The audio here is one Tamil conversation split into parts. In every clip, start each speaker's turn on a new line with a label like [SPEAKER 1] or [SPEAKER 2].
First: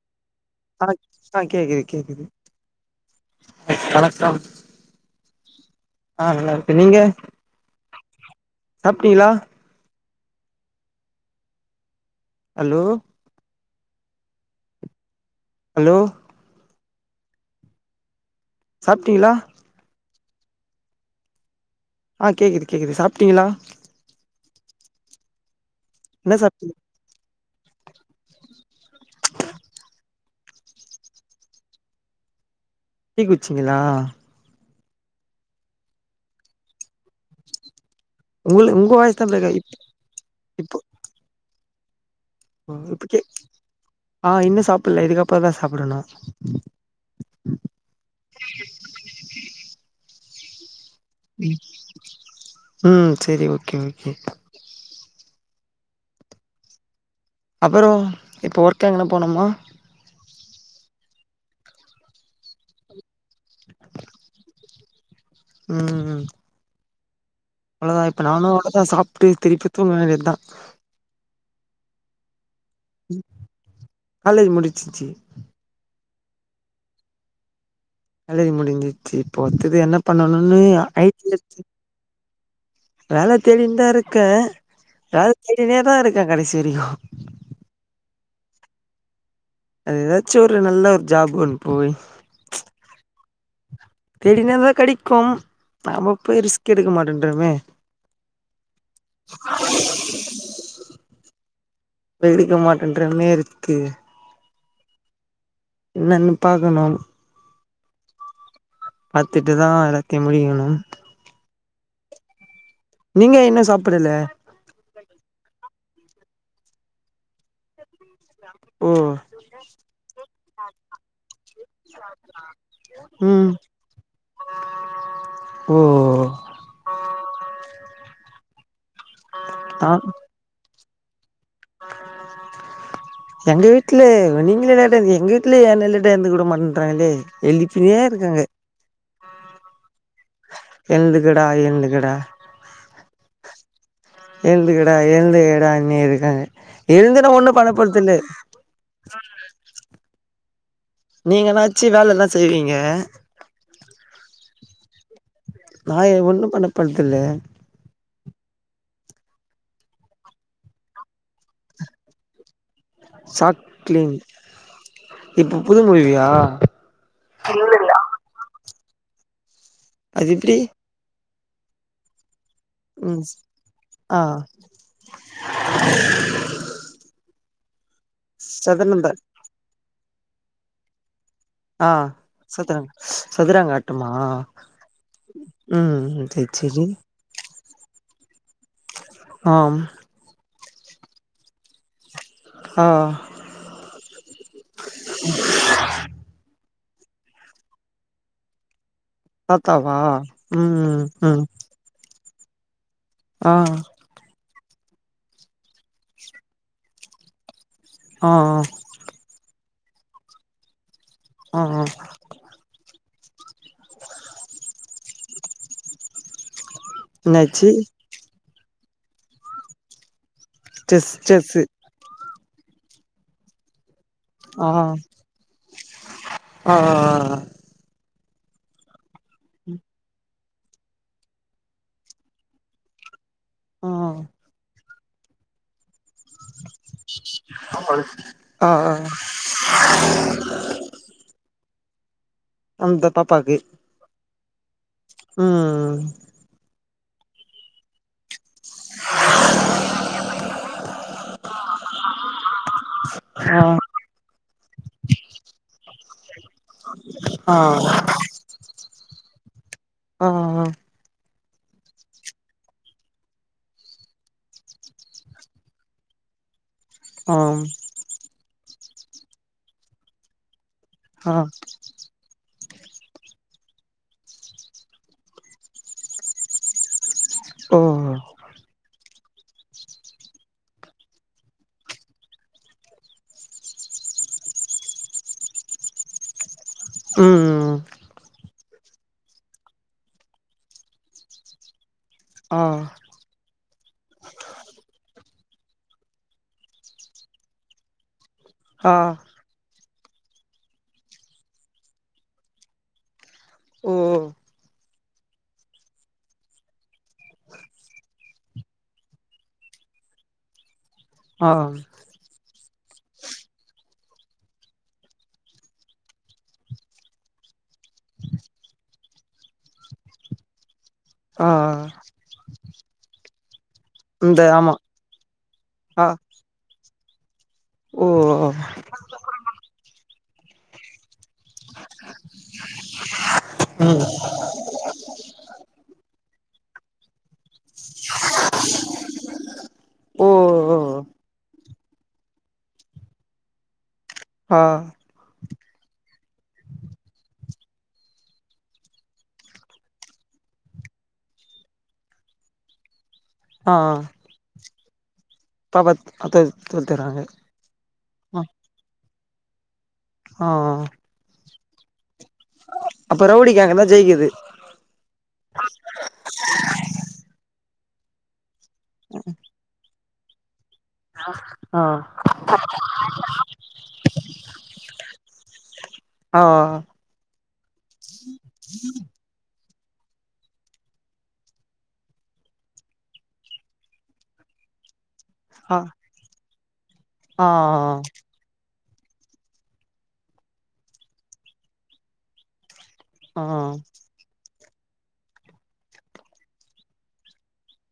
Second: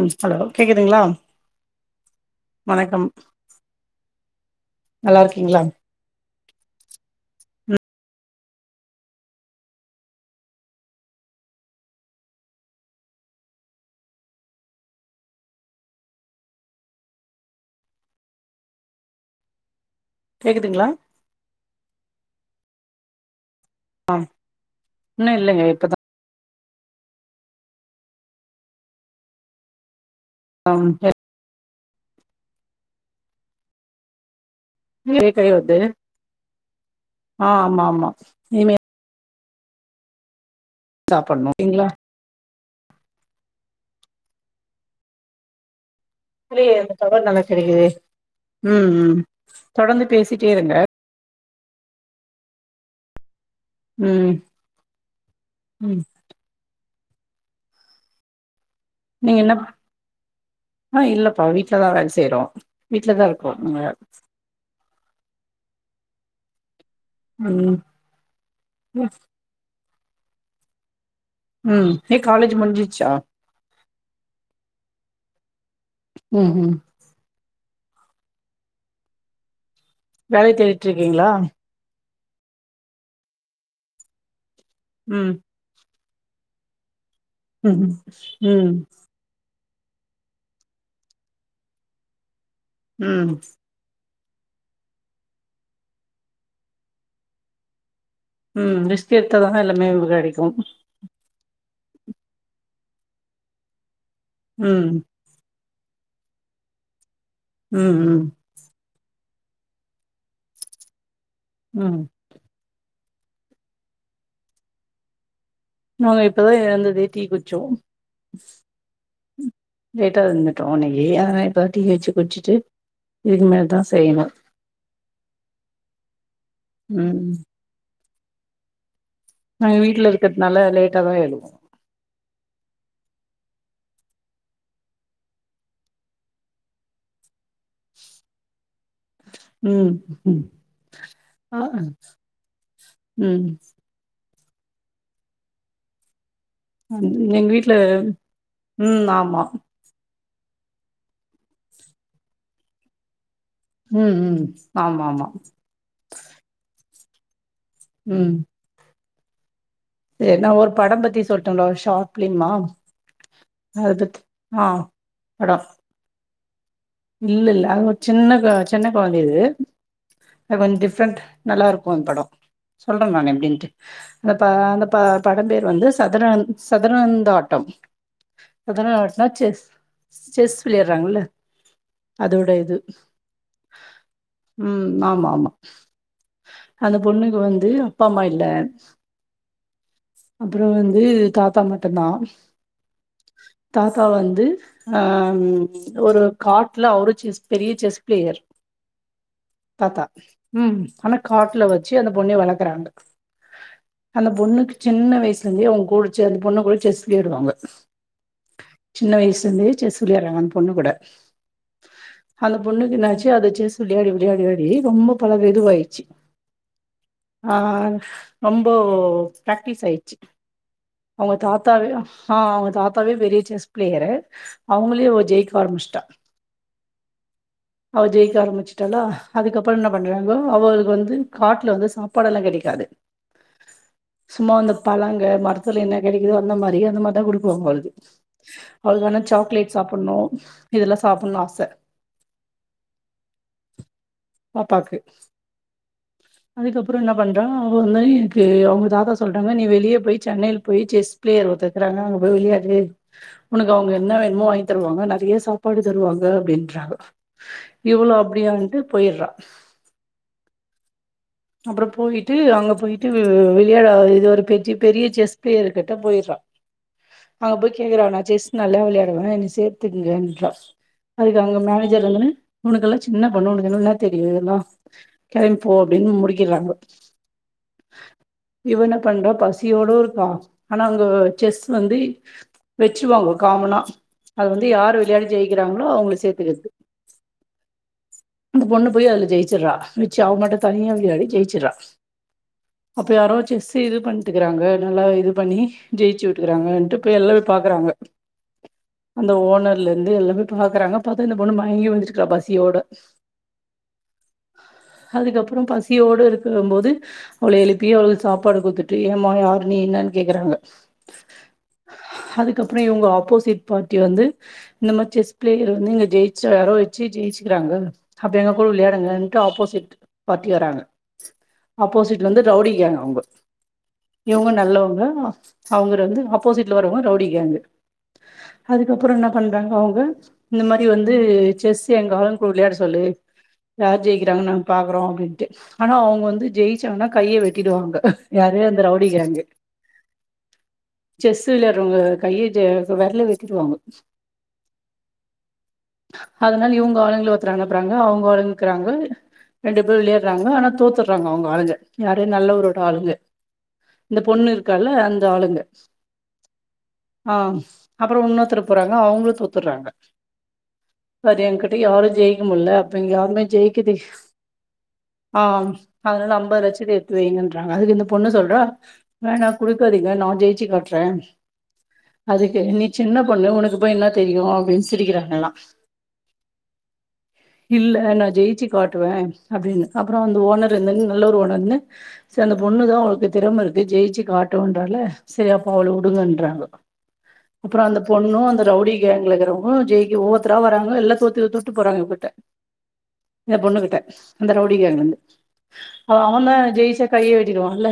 [SPEAKER 1] ம் ஹலோ கேக்குதுங்களா
[SPEAKER 2] ஆ கேக்குது கேக்குது
[SPEAKER 1] வணக்கம்
[SPEAKER 2] வணக்கம்
[SPEAKER 1] நல்லா இருக்கீங்களா
[SPEAKER 2] ஆ நல்லா இருக்கே நீங்க
[SPEAKER 1] ம்
[SPEAKER 2] சாப்டிகளா ஹலோ ஹலோ சாப்ட்டீகளா
[SPEAKER 1] கேக்குதுங்களா
[SPEAKER 2] ஆ கேக்குது கேக்குது சாப்ட்டீகளா
[SPEAKER 1] ஆ இன்னு இல்லங்க இப்பதா
[SPEAKER 2] என்ன சாப்டிங்க
[SPEAKER 1] [unintelligible]
[SPEAKER 2] டீ குச்சிங்களா
[SPEAKER 1] ஏ கை வது ஆஹ் ஆமா ஆமா
[SPEAKER 2] உங்களு
[SPEAKER 1] இனிமே
[SPEAKER 2] உங்க வாய்ஸ் தா [unintelligible] இப்போ
[SPEAKER 1] சாப்பண்ணோ
[SPEAKER 2] ஆஹ் இன்னு சாப்பில்ல இதுக்கப்புற தா சாப்பிடணு
[SPEAKER 1] இல்லையே இந்த டவர் நல்லா கெடைக்குதே சேரிங்க
[SPEAKER 2] உம் செரி ஓகே ஓகே
[SPEAKER 1] உம்
[SPEAKER 2] அப்புறம் இப்போ ஒர் க் எங்கனா போனோம்மா
[SPEAKER 1] ஆஹ் இல்லப்பா வீட்லதா வேல செய்றோ வீட்லதா இரு க்கோங்க
[SPEAKER 2] உம் உம்
[SPEAKER 1] ம்
[SPEAKER 2] அவ்ளோதா இப்ப நானு அங்கதா சாப்ட்டு திருப்பி தூங்க வேண்டிதா
[SPEAKER 1] உம் எ காலேஜ் முடிஞ்சிச்சா
[SPEAKER 2] காலேஜ் முடிச்சிச்சி
[SPEAKER 1] உம் உம்
[SPEAKER 2] காலேஜ் முடிஞ்சிச்சு இப்போ அடுத்தது என்ன
[SPEAKER 1] வேலை
[SPEAKER 2] பண்ணணுன்னு
[SPEAKER 1] தேடிட்டு
[SPEAKER 2] ஐ
[SPEAKER 1] இருக்கீங்களா
[SPEAKER 2] [inaudible] வேல தேடினு தா இருக்க வேல
[SPEAKER 1] ம்
[SPEAKER 2] தேடினே தா இருக் த கடைசி வெரைக்கு
[SPEAKER 1] உஹம் உம்
[SPEAKER 2] அது ஏதாச்சு ஒரு நல்ல ஒரு ஜாப் ஒன் போய்
[SPEAKER 1] ம்
[SPEAKER 2] தேடினேதா கெடைக்கும் நாம போய் ரிஸ்க் எடுக்க மாட்டேன்றோமே
[SPEAKER 1] உம் ரிஸ்க் எடுத்தானே எல்லாமே கெடைக்கு
[SPEAKER 2] இப்ப [unintelligible] மாட்டேன்றமே ரிஸ்க்கு
[SPEAKER 1] உம்
[SPEAKER 2] இன்னனு பாக்கணு
[SPEAKER 1] உம் உம்
[SPEAKER 2] பாத்துட்டுதா [unintelligible]
[SPEAKER 1] உம்
[SPEAKER 2] நீங்க என்ன சாப்புடல
[SPEAKER 1] நாங்க இப்பதா எழுந்ததே டீ குச்சோ
[SPEAKER 2] ஓ
[SPEAKER 1] லேட்டா வந்தன் [unintelligible] இப்ப டீ வச்சி குடிச்சுட்டு இது
[SPEAKER 2] ம்
[SPEAKER 1] மேல் தா செய்யணு
[SPEAKER 2] ஓ
[SPEAKER 1] உம் நா
[SPEAKER 2] ஆ
[SPEAKER 1] வீட்டுல இருக்கிறதுனால லேட் [unintelligible]
[SPEAKER 2] எங்க வீட்ல நீங்க லேட்டா எழுந்திக்கிறிங்க எங்க வீட்டுல யாரும் லேட்டா எழுந்துக்க வுட மாட்றாங்கலே எழுப்பினே இருக்காங்க
[SPEAKER 1] உம் உம்
[SPEAKER 2] எழுந்துக்கடா
[SPEAKER 1] ஆஹ்
[SPEAKER 2] எழுந்துக்கடா
[SPEAKER 1] உம்
[SPEAKER 2] ஏந்துகடா ஏந்து கடா ண்ணு இருக்காங்க எழுந்து நா
[SPEAKER 1] எங்க
[SPEAKER 2] ஒண்ணு பண்ண
[SPEAKER 1] வீட்டு்ல
[SPEAKER 2] போறதில்ல
[SPEAKER 1] உம் ஆமா
[SPEAKER 2] நீங்க என்னாச்சி வேல எதா செய்வீங்க
[SPEAKER 1] உம் உம் ஆமா ஆமா
[SPEAKER 2] நான் ஒண்ணு பண்ணப்படுதுல
[SPEAKER 1] உம் ஏனானா ஒரு படம் பத்தி சொல்லிட்டேன்ங்களா ஷாட் ஃப்ளிமா
[SPEAKER 2] ஷாட் ஃப்ளிம் இப்ப
[SPEAKER 1] படம்
[SPEAKER 2] புது மூவியா
[SPEAKER 1] இல்ல இல்ல அது ஒரு சின்ன காச்ச என்ன கொழந்த இது
[SPEAKER 2] அது எப்டி
[SPEAKER 1] வந்து டிஃப்ரென்ட நல்லா இருக்கு அந்த படம் சொல்றே நா
[SPEAKER 2] ம்
[SPEAKER 1] எப்பிடின்ட்டு
[SPEAKER 2] ஆ
[SPEAKER 1] அந்த அந்த படம் பேர் வந்து சதுர சதுரந்த ஆல் பட்டம் சதாரண
[SPEAKER 2] சதுரங்க
[SPEAKER 1] அட்டனச்சி செஸ் விளையாறாங்கல்ல
[SPEAKER 2] ஆ
[SPEAKER 1] அதோட இது
[SPEAKER 2] சதுரங்க சதுரங்க ஆட்டமா
[SPEAKER 1] உம் ஆமா ஆமா
[SPEAKER 2] ம் சரி சரி
[SPEAKER 1] அந்த பொண்ணுக்கு வந்து அப்பா அம்மா இல்ல
[SPEAKER 2] ஆஹ்
[SPEAKER 1] அப்புற வந்து தாத்தா மட்டு தா
[SPEAKER 2] ஆ
[SPEAKER 1] தாத்தா வந்து ஆஹ் ஒரு காட்டு ல அவரு செஸ் பெரிய செஸ் பிளேயர்
[SPEAKER 2] தாத்தாவா
[SPEAKER 1] தாத்தா உம்
[SPEAKER 2] ம்
[SPEAKER 1] ஆனா காட்டுல வச்சு அந்த பொண்ண வளக்கறாங்க
[SPEAKER 2] ஆஹ்
[SPEAKER 1] பொண்ணுக்கு சின்ன வயசுல இருந்தே அவங்க கூட அந்த பொண்ணு கூட செஸ் விளையாடுவாங்க
[SPEAKER 2] ஆ
[SPEAKER 1] சின்ன வயசுலந்து செஸ் விளாடுறங்க அந்த பொண்ணு கூட
[SPEAKER 2] ஆ ஆ
[SPEAKER 1] அந்த பொண்ணுக்கு என்னாச்சு அது செஸ் விளயாடி விளயாடி டி ரொம்ப பல வெதுவாயிச்சு
[SPEAKER 2] என்னாச்சு
[SPEAKER 1] ஆஹ் ரொம்போ பிராக்டிஸ் ஆயிடுச்சு
[SPEAKER 2] செஸ்
[SPEAKER 1] அவங்க
[SPEAKER 2] செஸ்ஸு
[SPEAKER 1] தாத்தாவே ஆ அவங்க தாத்தாவே பெரிய செஸ் பிளேயரு
[SPEAKER 2] ஆ
[SPEAKER 1] அவங்களே ஜெயிக்க வரம்பிச்சிட்டா
[SPEAKER 2] ஆ
[SPEAKER 1] அவ ஜெய் ஜெயிக்க ஆரம்பிச்சிட்டாலா அதுக்கப்புறம் என்ன பண்றாங்கோ அவளுக்கு வந்து காட்டுல வந்து சாப்பாட எல்லாம் கிடைக்காது
[SPEAKER 2] ஆ
[SPEAKER 1] சும்மா வந்து பழங்க மரத்துல என்ன கிடைக்குது வந்த மாதிரி அந்த மாதிரிதான் குடுக்குவாங்க
[SPEAKER 2] ஆ ஆ
[SPEAKER 1] அவளுக்கு அனா சாக்லேட் சாப்பிட்ணும் இதெல்லாம் சாப்பிட்ணும்னு ஆச
[SPEAKER 2] அந்த பாப்பாக்கு
[SPEAKER 1] பாப்பாக்கு
[SPEAKER 2] ம்ம்
[SPEAKER 1] அப்புறம் என்ன பண்றா அவ வந்து எனக்கு சொல்றாங்க நீ வெளியே போய் சென்னையில் போய் செஸ் பிளேயர் ஒருத்தர் இருக்றாங்க போய் விளயாடு
[SPEAKER 2] ஆ
[SPEAKER 1] உனக்கு அவங்க என்ன வேணுமோ வாங்கி தருவாங்க நெறைய சாப்பாடு தருவாங்க அப்பிடின்னு
[SPEAKER 2] ஆ
[SPEAKER 1] இவ்வளு அப்பிடியான்ட்டு போயிடுறா
[SPEAKER 2] ஆஹ்ஹ
[SPEAKER 1] அப்புறம் போயிட்டு அங்க போயிட்டு விளையாட இது ஒரு பெரிய பெரிய செஸ் பிளேயர் கிட்ட போய்டுறா
[SPEAKER 2] ஆ
[SPEAKER 1] அங்க போய் கேக்குறாங்க செஸ் நல்லா விளையாடுவேன் என்ன சேர்த்துக்கங்கறா
[SPEAKER 2] ஆ
[SPEAKER 1] அதுக்கு அவுங்க மேனேஜர் வந்துன்னு உனக்கெல்லாம் சின்ன பொண்ணு உனக்கும் என்ன தெரியும்எல்லாம் கிளம்பி போ அப்படின்னு முடிக்கிறாங்க
[SPEAKER 2] ஒகோ
[SPEAKER 1] பண்ற பசியோட இருக்கா ஆனா அங்க செஸ் வந்து வச்சுவாங்க காமனா அதை வந்து யார் விளையாடி ஜெயிக்கிறாங்களோ அவங்க சேர்த்துக்கிறது
[SPEAKER 2] உம் உம்
[SPEAKER 1] அங்க பொண்ணு போய் அது ஜெயிச்சிடடுறா வச்சு அவ மட்டும் தனியா விளையாடி ஜெயிச்சுறான்
[SPEAKER 2] ஆ
[SPEAKER 1] அப்ப யாரோ செஸ் இது பண்ணிட்டுக்கிறாங்க நல்லா இது பண்ணி ஜெயி விட்டுக்கறாங்கன்ட்டு போய் எல்லா பாக்குறாங்க
[SPEAKER 2] ஆ
[SPEAKER 1] அந்த ஓனர் பக்கத்துல இருந்து எல்லாமே பாக்குறாங்க பார்த்தா இந்த பொண்ணு மயங்கி விழுந்துருறா பசியோட
[SPEAKER 2] உம்
[SPEAKER 1] அதுக்கப் அப்புறம் பசியோடு இருக்கும் போது அவள எழுப்பி அவளுக்கு சாப்பாடு குத்துட்டு ஏமா யாரு நீ என்னு கேக்குறாங்க
[SPEAKER 2] ஆஹ்
[SPEAKER 1] அதுக்கப்புறம் இவங்க ஆப்போசிட் பார்ட்டி வந்து இந்த மாதிரி செஸ் பிளேயர் வந்து இங்க ஜெயிச்ச வர வச்சு ஜெயிச்சிக்கிறாங்க அப்ப எங்க கூட விளையாடுங்கட்டு ஆப்போசிட் பார்ட்டி வறாங்க
[SPEAKER 2] ஆ
[SPEAKER 1] ஆப்போசிட் வந்து ரவுடி கேங் அவுங்க
[SPEAKER 2] இந்த
[SPEAKER 1] இவங்க
[SPEAKER 2] ஆமா
[SPEAKER 1] நல்லவங்க அவங்க
[SPEAKER 2] ஆ
[SPEAKER 1] வந்து ஆப்போசிட்ல வரவங்க ரவுடி கேங்
[SPEAKER 2] ஓ
[SPEAKER 1] அதுக்கப்புறம் என்ன பண்றாங்க அவங்க இந்த மாரி வந்து ந்து செஸ் எங்க ஆளுங்கூட விளையாட சொல்லு யார்
[SPEAKER 2] ம்
[SPEAKER 1] ஜெயிக்கிறாங்க நாங்க பாக்கறோம் ஆனா அவங்க வ வந்து ஜெயிச்சாங்னா கையை வெட்டு வெட்டிடுவாங்க யாருஅந்த ரவுடி கேங்
[SPEAKER 2] ஓ ஓ
[SPEAKER 1] செஸ் விளையா ங்க கை வெரல வெட்டிடுவாங்க
[SPEAKER 2] ஆஹ்
[SPEAKER 1] அதனால இவங்க ஆளுங்கள ஒரு த்தர அனுப்புவாங்க அவங்க ஆளுங்க இருக்காங்க ரெண்டு பேரு விளையாடுறாங்க ஆனா தோத்துறாங்க அவங்க ஆளுங்க யாரு நல்லவரோட ஆளுங்க
[SPEAKER 2] ஆ
[SPEAKER 1] இந்த பொண்ணு இருக்கு காள அந் ஆளுங்க
[SPEAKER 2] பாப்பா தொ தோத்துறாங்க
[SPEAKER 1] ஆஹ் அப்புறம் இன்னொத்ரு போறாங்க அவங்களுக்கு காப்பத்துறாங்க
[SPEAKER 2] ஆஹ்
[SPEAKER 1] எங்கட்ட யாரும் ஜெயி முல்ல அப்ப இங்க
[SPEAKER 2] ரவுடி கேங்கு தா
[SPEAKER 1] யாருமேஜெய்க்கத்து
[SPEAKER 2] ஜெயிக்குது
[SPEAKER 1] ஆஹ் அதனால அம்பது லட்ச த்தஎடுத்து வைங்கன்ற அதுக்கு இந்த பொண்ணு சொல்றா வேணா குடுக்காதிங்க நா ஜெய்ச்சி காட்டேறன்
[SPEAKER 2] ஆ
[SPEAKER 1] அதுக்கு நீ சின்ன பொண்ணு உனக்கு போய் என்ன தெரியும் அப்படின்னு சிரிக்கிறாங்க எல்லாம்
[SPEAKER 2] ஆ
[SPEAKER 1] இல்ல நான் ஜெயிச்சு காட்டுவேன் அப்படின்னு அப்புறம் அந்த ஓனர் இருந்தன்ன நல்ல ஒரு ஓனர்ருனுசரி அந்த பொண்ணு தான் அவங்களுக்கு திறமை இருக்குது ஜெயிச்சு காட்டுன்றால சரி அப்ப
[SPEAKER 2] ஆ
[SPEAKER 1] அவள வுடுங்கன்றாங்க
[SPEAKER 2] ஆ
[SPEAKER 1] அப்புறம் அந்த பொண்ணும் அந்த ரவுடி கேங்க ஐ இருக்கிறவங்க ஜெயி ஒவ்வொத்தரா வராங்க எல்லா தோத்து போறாங்க இவ கிட்ட
[SPEAKER 2] ஆ
[SPEAKER 1] இந்த பொண்ணுகிட்ட அந்த ரவுடி கேங் வந்து அவ தான் ஜெயிச்சா கையை வெட்டிடுவான்ல்ல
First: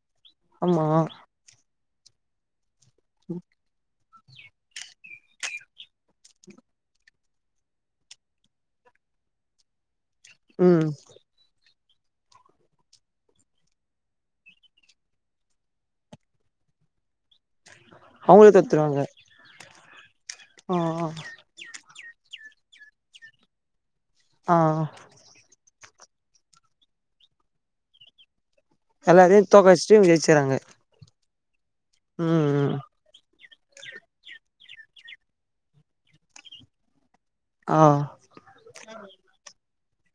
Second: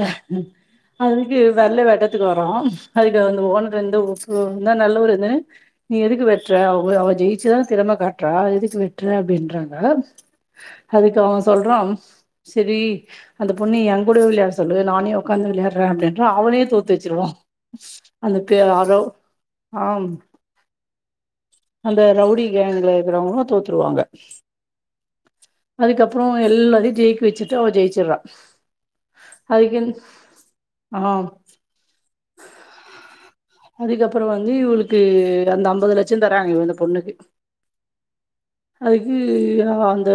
[SPEAKER 2] ஆமா
[SPEAKER 1] அதுக்கு வெல்ல வே இடத்துக்கு வறோம் அதுக்கு வந்து ஒனர் வந்து நல்லவருன்னு நீ எதுக்கு வெட்டுற அவ அவ ஜெயிச்சுதான் திறமை காட்டுறா எதுக்கு வெட்டுற அப்படின்றாங்க
[SPEAKER 2] உம்
[SPEAKER 1] அவ சொல்றா சரி அந்த பொண்ணு என் கூட விளையாட சொல்லு நானே உக்காந்து விளையாடுறேன் அப்படின்றா அவனே தோத்து வச்சிருவான் அதுக்கு யாரோ ஆம்
[SPEAKER 2] ஓஓ
[SPEAKER 1] அந்த ரவுடி கேங்குள இருக்கிறவங்களு தோத்துருவாங்க
[SPEAKER 2] ஆஹ்
[SPEAKER 1] அதுக்கப்புறம் எல்லாத்தையும் ஜெயிக்க வச்சுட்டு அவள் ஜெயிச்சிடறா
[SPEAKER 2] எல்லாத்தையும் தோக்க வச்சு இவங்க ஜெயிச்சுறாங்க
[SPEAKER 1] ஆ
[SPEAKER 2] உஹம் உஹம்
[SPEAKER 1] அதுக்கப்புறம் வந்து இவளுக்கு அந்த ஐம்பது லட்சம் தராங்க இவ இந்த பொண்ணுக்கு
[SPEAKER 2] ஆ
[SPEAKER 1] அதுக்கு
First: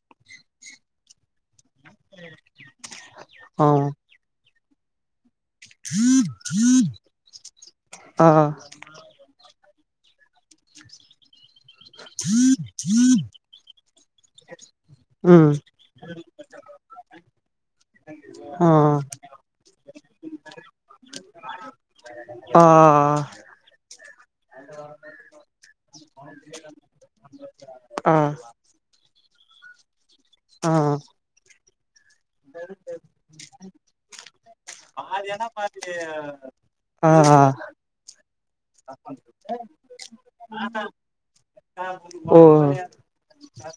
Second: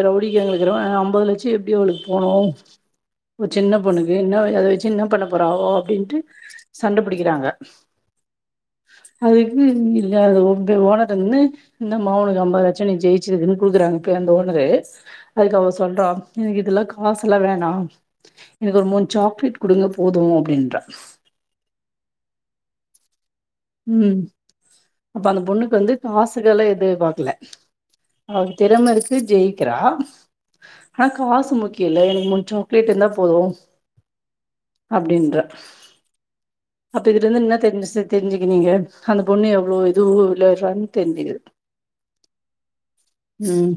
[SPEAKER 1] ரவுடி கேங்க்ல இருக்கிறவ ஐம்பது லட்சம் எப் எப்டி இவளுக்கு போனோ ஒரு
[SPEAKER 2] ஆ
[SPEAKER 1] சின்ன பொண்ணுக்கு என்ன வயசு அது வெச்சி என்ன பன்ன போற போறவோ அப்படின்ட்டு சண்டைபிடிக்கிறாங்க
[SPEAKER 2] ஆ
[SPEAKER 1] அதுக்கு [inaudible] அது ஓனர்ட்ட நின்னு இந்தமா உனக்கு ஐம்பதுலட்சம் நீ ஜெயிச்சிருக்கான்னு குடுக்குறாங்க இப்ப அந்த ஓனரு
[SPEAKER 2] ம்
[SPEAKER 1] அதுக்கு அவ சொல்றான் எனக்கு இதெல்லாம் காசு எல்லாம் வேணாம்
[SPEAKER 2] ஆ
[SPEAKER 1] எனக்கு ஒரு மூணு சாக்லேட் கொடுங்க போதும் அப்படின்ற
[SPEAKER 2] ஆஹ் ஆஹ் ஆஹ்
[SPEAKER 1] உம் அப்ப அந்த பொண்ணுக்கு வந்து காஸ்சுல எதிர் பாக்கல
[SPEAKER 2] ஆ
[SPEAKER 1] அவ திறம இருக்கு ஜெயிக்கிறா
[SPEAKER 2] ஆ
[SPEAKER 1] ஆஹ் காசு முக்கி இல்ல எனக்கு முன் சாக்லேட் இருந்த போதும் அப்படின்ற அப்ப
[SPEAKER 2] ஆ
[SPEAKER 1] இதுல இருந்து என்ன தெரிஞ்சு தெரிஞ்சுக்கு நீங்க அந்த பொண்ணு எவ்வளவு இதுவும் விளையாடுறான்னு தெரிஞ்சுக்குது
[SPEAKER 2] ஓ
[SPEAKER 1] ம்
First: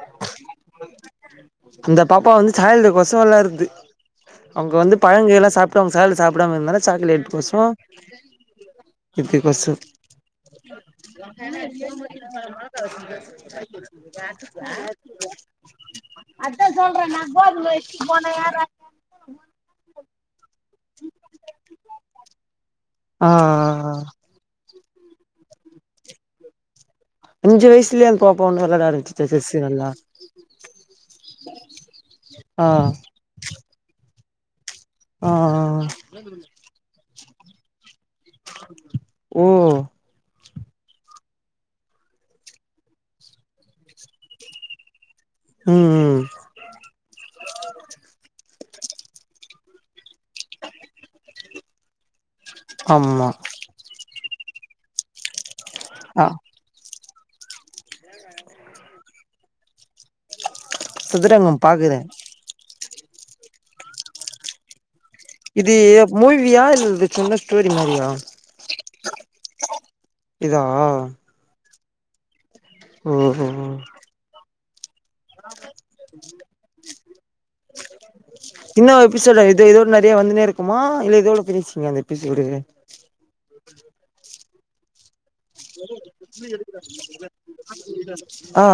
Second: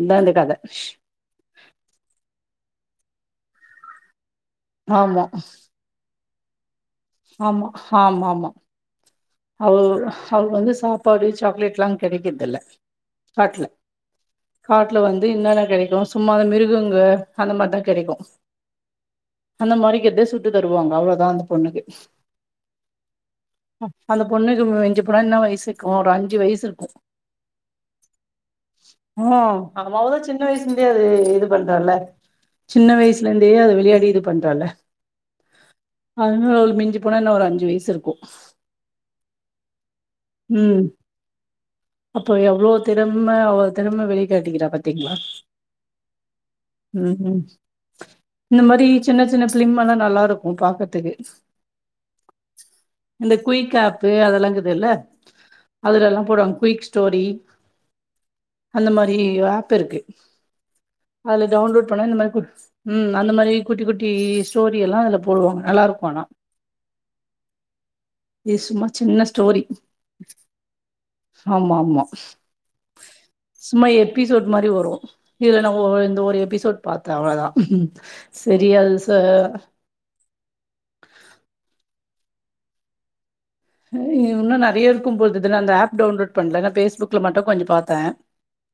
[SPEAKER 1] இதா இந்த கத
[SPEAKER 2] அந்த பாப்பா வந்து சாக் இந்த பஸ் நல்லா இருந்து அவங்க வந்து
[SPEAKER 1] ஆமா
[SPEAKER 2] பழங்க எல்லாம் சாப்பிட்டு அவங்க ச சாப்டாம [unintelligible] கொசோ
[SPEAKER 1] ஆமா ஆமா ஆமா
[SPEAKER 2] இது
[SPEAKER 1] அவ
[SPEAKER 2] கொசோ
[SPEAKER 1] அவுங்க வந்து சாப்பாடு சாக்லேட்லா கெடைக்கறதில்ல
[SPEAKER 2] [unintelligible]
[SPEAKER 1] காட்டுல வந்து என்னன்னா கெடைக்கு சும்மாத
[SPEAKER 2] அதா
[SPEAKER 1] மிருகுங்க
[SPEAKER 2] சொல்றே நா
[SPEAKER 1] அந்த
[SPEAKER 2] கோதும
[SPEAKER 1] மாரிதா
[SPEAKER 2] வச்சுட்டு
[SPEAKER 1] கெடைக்கு
[SPEAKER 2] போன யார
[SPEAKER 1] அந்த மாரி கெடைக்கத்தே சுட் டு தருவாங்க அவ்ளோதா அந்த பொண்ணுக்கு
[SPEAKER 2] ஆ
[SPEAKER 1] அந்த பொண்ணுக்கு மிஞ்சி என்ன வயசுருக்கு ஒரு அஞ்சி வயசு இருக்கு
[SPEAKER 2] அஞ்சி வயசுலே அந்த பாப்பா [unintelligible]
[SPEAKER 1] மோ
[SPEAKER 2] நல்லா
[SPEAKER 1] [unintelligible] சின்ன வயசுல இருந்தே அது இது பண்றல்ல
[SPEAKER 2] ஆ
[SPEAKER 1] சின்ன வயசுல இருந்தே அது விளையாடி இது பண்றால
[SPEAKER 2] ஆஹ்ஹ
[SPEAKER 1] அஞ்சி வயசு இருக்கு
[SPEAKER 2] ஓ
[SPEAKER 1] உம் அப்போ எவ்ளோ திறம்ம அவ்ளோ திறம வெளிக்காட்டிக்கிறா பாத்தீங்களா
[SPEAKER 2] ம் ம்
[SPEAKER 1] உம்ம் இந்த மாரி சின்ன சின்ன பிலிம் எல்லா நல்லா இருக்கு பாக்கத்துக்கு
[SPEAKER 2] ஆமா
[SPEAKER 1] து அதெல்லாங்குது இல்ல அதுலெல்லா
[SPEAKER 2] ஆ
[SPEAKER 1] போடுவாங்க குயிக்ஸ் ஸ்டோரி அந்த மாரி ஆப் இருக்கு அதுல
[SPEAKER 2] சதுரங்கம்
[SPEAKER 1] டவுன்லோட்
[SPEAKER 2] பாக்குறே
[SPEAKER 1] பண்ண இந்த மாரி ம் அந்த மாரி குட்டி குட்டி ஸ்டோரி எல்லா போடுவாங்க
[SPEAKER 2] இது
[SPEAKER 1] நல்லா இருக்கு ஆனா
[SPEAKER 2] மூவியா இல்ல இது சின்ன ஸ்டோரி மாரியா
[SPEAKER 1] இது சும்மா சின்ன ஸ்டோரி
[SPEAKER 2] இதா உ [unintelligible]
[SPEAKER 1] அம்மா அம்மா
[SPEAKER 2] ஓஹ ஓ
[SPEAKER 1] இம்மாரி வரு இதுல நா ஒ ஒ இந்த ஒரு எபிசோட் பாத்த அவ்ளதா
[SPEAKER 2] இன்னு
[SPEAKER 1] சீரியல்ஸ
[SPEAKER 2] எபிசோடு இது இதோட நெறைய எபிசோடே உ [unintelligible]
[SPEAKER 1] இன்னும் நிறைய இருக்கும் போது அதனந்த ஆப் டவுன்லோட் பண்ணல பேஸ்புக்ல மட்டும் கொஞ்ச பார்த்தேன்
[SPEAKER 2] ஆ ஆ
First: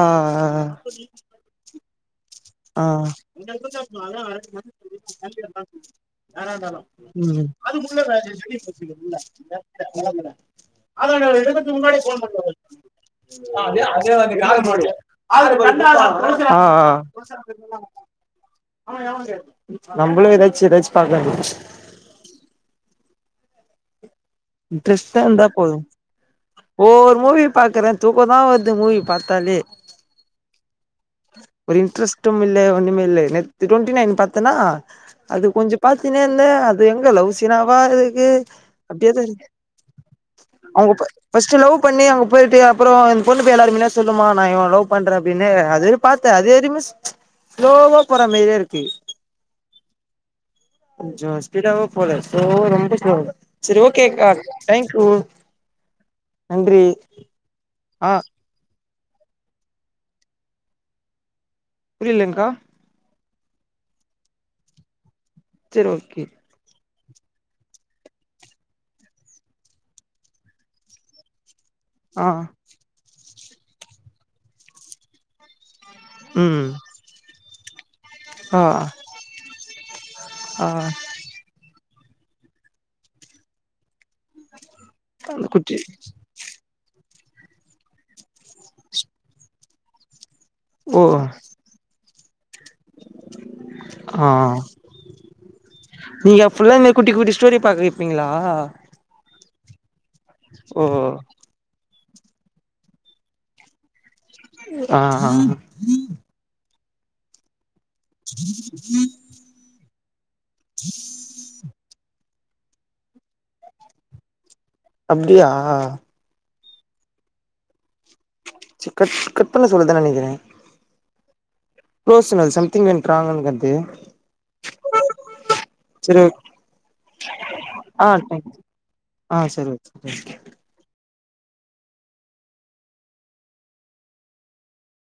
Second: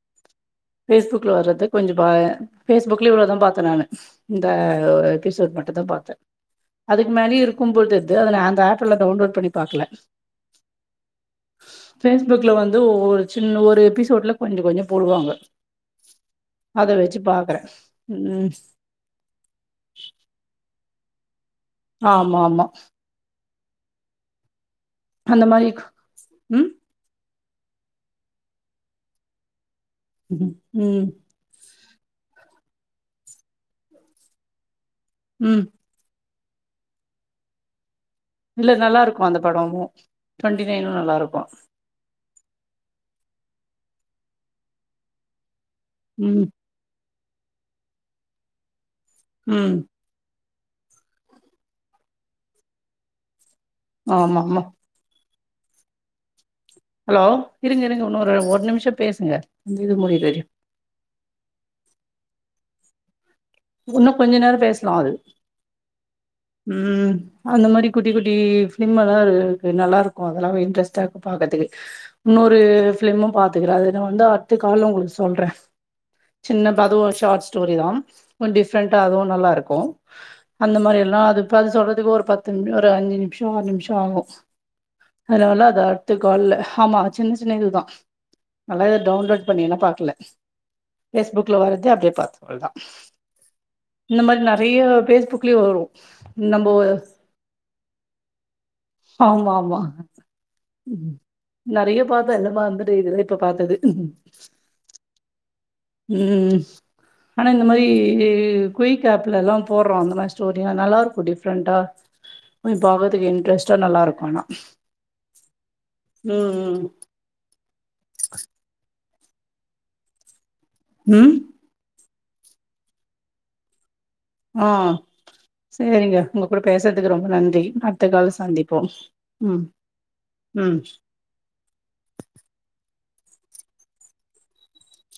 [SPEAKER 1] பேஸ்புக்ல வர்றது கொஞ்ச பாய இந்த எபிசோட் மட்டுந்தா பாத்த அதுக்கு
[SPEAKER 2] ஆஹ்
[SPEAKER 1] மேலயு இருக்கும் போல தெர்து அத நா அந்த ஆப்ல டவுன்லோட் பண்ணி பாக்கல
[SPEAKER 2] உம்
[SPEAKER 1] பேஸ்புக்ல வந்து ஒரு சின்ன ஒரு எபிசோட்ல கொஞ்ச கொஞ்ச போடுவாங்க அத
[SPEAKER 2] ஹஹ
[SPEAKER 1] வெச்சு பாக்குற ம்
[SPEAKER 2] நம்பளும் ஏதாச்சு ஏதாச்சு பார்க்கறது
[SPEAKER 1] ஆம்மா ஆம்மா
[SPEAKER 2] இன்ட்ரெஸ்ட் தான்
[SPEAKER 1] அந்த
[SPEAKER 2] இருந்தா
[SPEAKER 1] மாரி
[SPEAKER 2] போதும்
[SPEAKER 1] ம்
[SPEAKER 2] ஓ ஒரு மூவி பார்க்றேன் தூக்க தான் வர்து மூவி பாத்தாலே
[SPEAKER 1] ம்ம்
[SPEAKER 2] ஒரு இன்டரெஸ்ட்டும் இல்ல ஒன்னுமே இல்லநேத்து டுவண்ட்டி நைன் பார்த்தேன்னா அது
[SPEAKER 1] ம்
[SPEAKER 2] கொஞ்சம் பார்த்தினே இல்ல அது எங்க லவ் சினாவா இருக்கு அப்படியே தான் இருக்கு
[SPEAKER 1] படமும் நல்லயிருக்கும் டுவண்டி நையனும் நல்லாயிருக்கும்
[SPEAKER 2] போயிடு அப்புறம் அந்த பொண்ணு எல்லாரு மே சொல்லுமா நான்இவனே லவ் பண்றேன் அபிடினு அதுரி பார்த்தேன்
[SPEAKER 1] ம்
[SPEAKER 2] அதேறிமே மிச் சுலோவா போற மாதிரியே இருக்கு
[SPEAKER 1] உம்
[SPEAKER 2] கொஞ்சம் ஸ்பீடாவ போலே ரொம்ப ஸ்லேவ சேரி ஓகே க
[SPEAKER 1] ஆமா ஆமா
[SPEAKER 2] டேங்க்யூ
[SPEAKER 1] ஹலோ இருங்க இருங்க
[SPEAKER 2] ஆ
[SPEAKER 1] இன்னும் ஒரு நிமிஷம் பேசுங்க அந்த இது முடியர வரையும்
[SPEAKER 2] புரியலங்க்கா
[SPEAKER 1] இன்னும் கொஞ்ச நேரம் பேசலாம் அது
[SPEAKER 2] சேரி ஓகே
[SPEAKER 1] உம் அந்த மாரி குட்டி குட்டி சிம்மெல்லாம் இருக்கு நல்லருக்கும் அதெல்லாம் இன்ட்ரெஸ்ட்டா இருக்கு பார்க்கறதுக்கு
[SPEAKER 2] ஆ
[SPEAKER 1] இன்னொரு ஃபிலிமும் பாத்துக்கிறேன் அதுன் வந்து அடுத்து கால்ல உங்களுக்கு சொல்றேன்
[SPEAKER 2] ம்
[SPEAKER 1] சின்ன பத ஷா்ஸ் ஸ்டோரி தான்
[SPEAKER 2] ஆ
[SPEAKER 1] டிஃப்ரெண்டா அதுவும் நல்லா இருக்கும்
[SPEAKER 2] ஆ
[SPEAKER 1] அந்த மாரி எல்லாம் அது அது சொல்றது அது ஒரு பத்து நிமிஷம்ஒரு அஞ்சு நிமிஷம் ஆறுநிமிஷம் ஆகும்
[SPEAKER 2] அந்த
[SPEAKER 1] அலால்அ
[SPEAKER 2] குட்டி
[SPEAKER 1] அடுத்தக்கல்லஆமா சின்ன சின்ன இதுதான் நல்லா இத டவுன்லோடு பண்ணின்னா பாக்கல
[SPEAKER 2] ஓ
[SPEAKER 1] பேஸ்புக்ல வர்றது அப்டியே பாத்த அதுதா
[SPEAKER 2] ஆஹ்
[SPEAKER 1] ஃபேஸ்புக்லயும் வரும்
[SPEAKER 2] நீங்க
[SPEAKER 1] நம்போ
[SPEAKER 2] புல்லாமே குட்டி குட்டி ஸ்டோரி பாக்க வப்பீங்களா
[SPEAKER 1] ஆமா ஆமா நெறய பாத்தன் இப்பயேல்லாம்மரந்துட்டு இருக்கு இப்ப பாத்தது
[SPEAKER 2] ஆஹ் ஆஹ்
[SPEAKER 1] ம் ஆனா இந்த மாரி குய்க் ஆப்ல எலாம் போட் அப்ரம்வந்து ஸ்டோரியல்லா நல்லா இருக்கும் டிஃப்ரெண்ட்டா போய் பாக்கறக்கு இன்ட்ரெஸ்ட்டா நல்லா இருக்கும் ஆனா
[SPEAKER 2] அப்டியாஹ
[SPEAKER 1] [inaudible]
[SPEAKER 2] செரி
[SPEAKER 1] [inaudible]
[SPEAKER 2] கட் கட் பண்ண சொல்லதான நெனக்கிறேன்
[SPEAKER 1] ம்
[SPEAKER 2] குளோஸ் சம்திங்குது ராங்
[SPEAKER 1] ஆஹ் சேரிங்க
[SPEAKER 2] ஓக்
[SPEAKER 1] உங்க கூட பேசுறதுக்கு ரொம்ப நன்றி அடுத்த
[SPEAKER 2] ஆ
[SPEAKER 1] கால்
[SPEAKER 2] தேங்க்ஸ்
[SPEAKER 1] சந்திப்போம்
[SPEAKER 2] ஆ
[SPEAKER 1] உம்
[SPEAKER 2] செரி ஓகே
[SPEAKER 1] உம்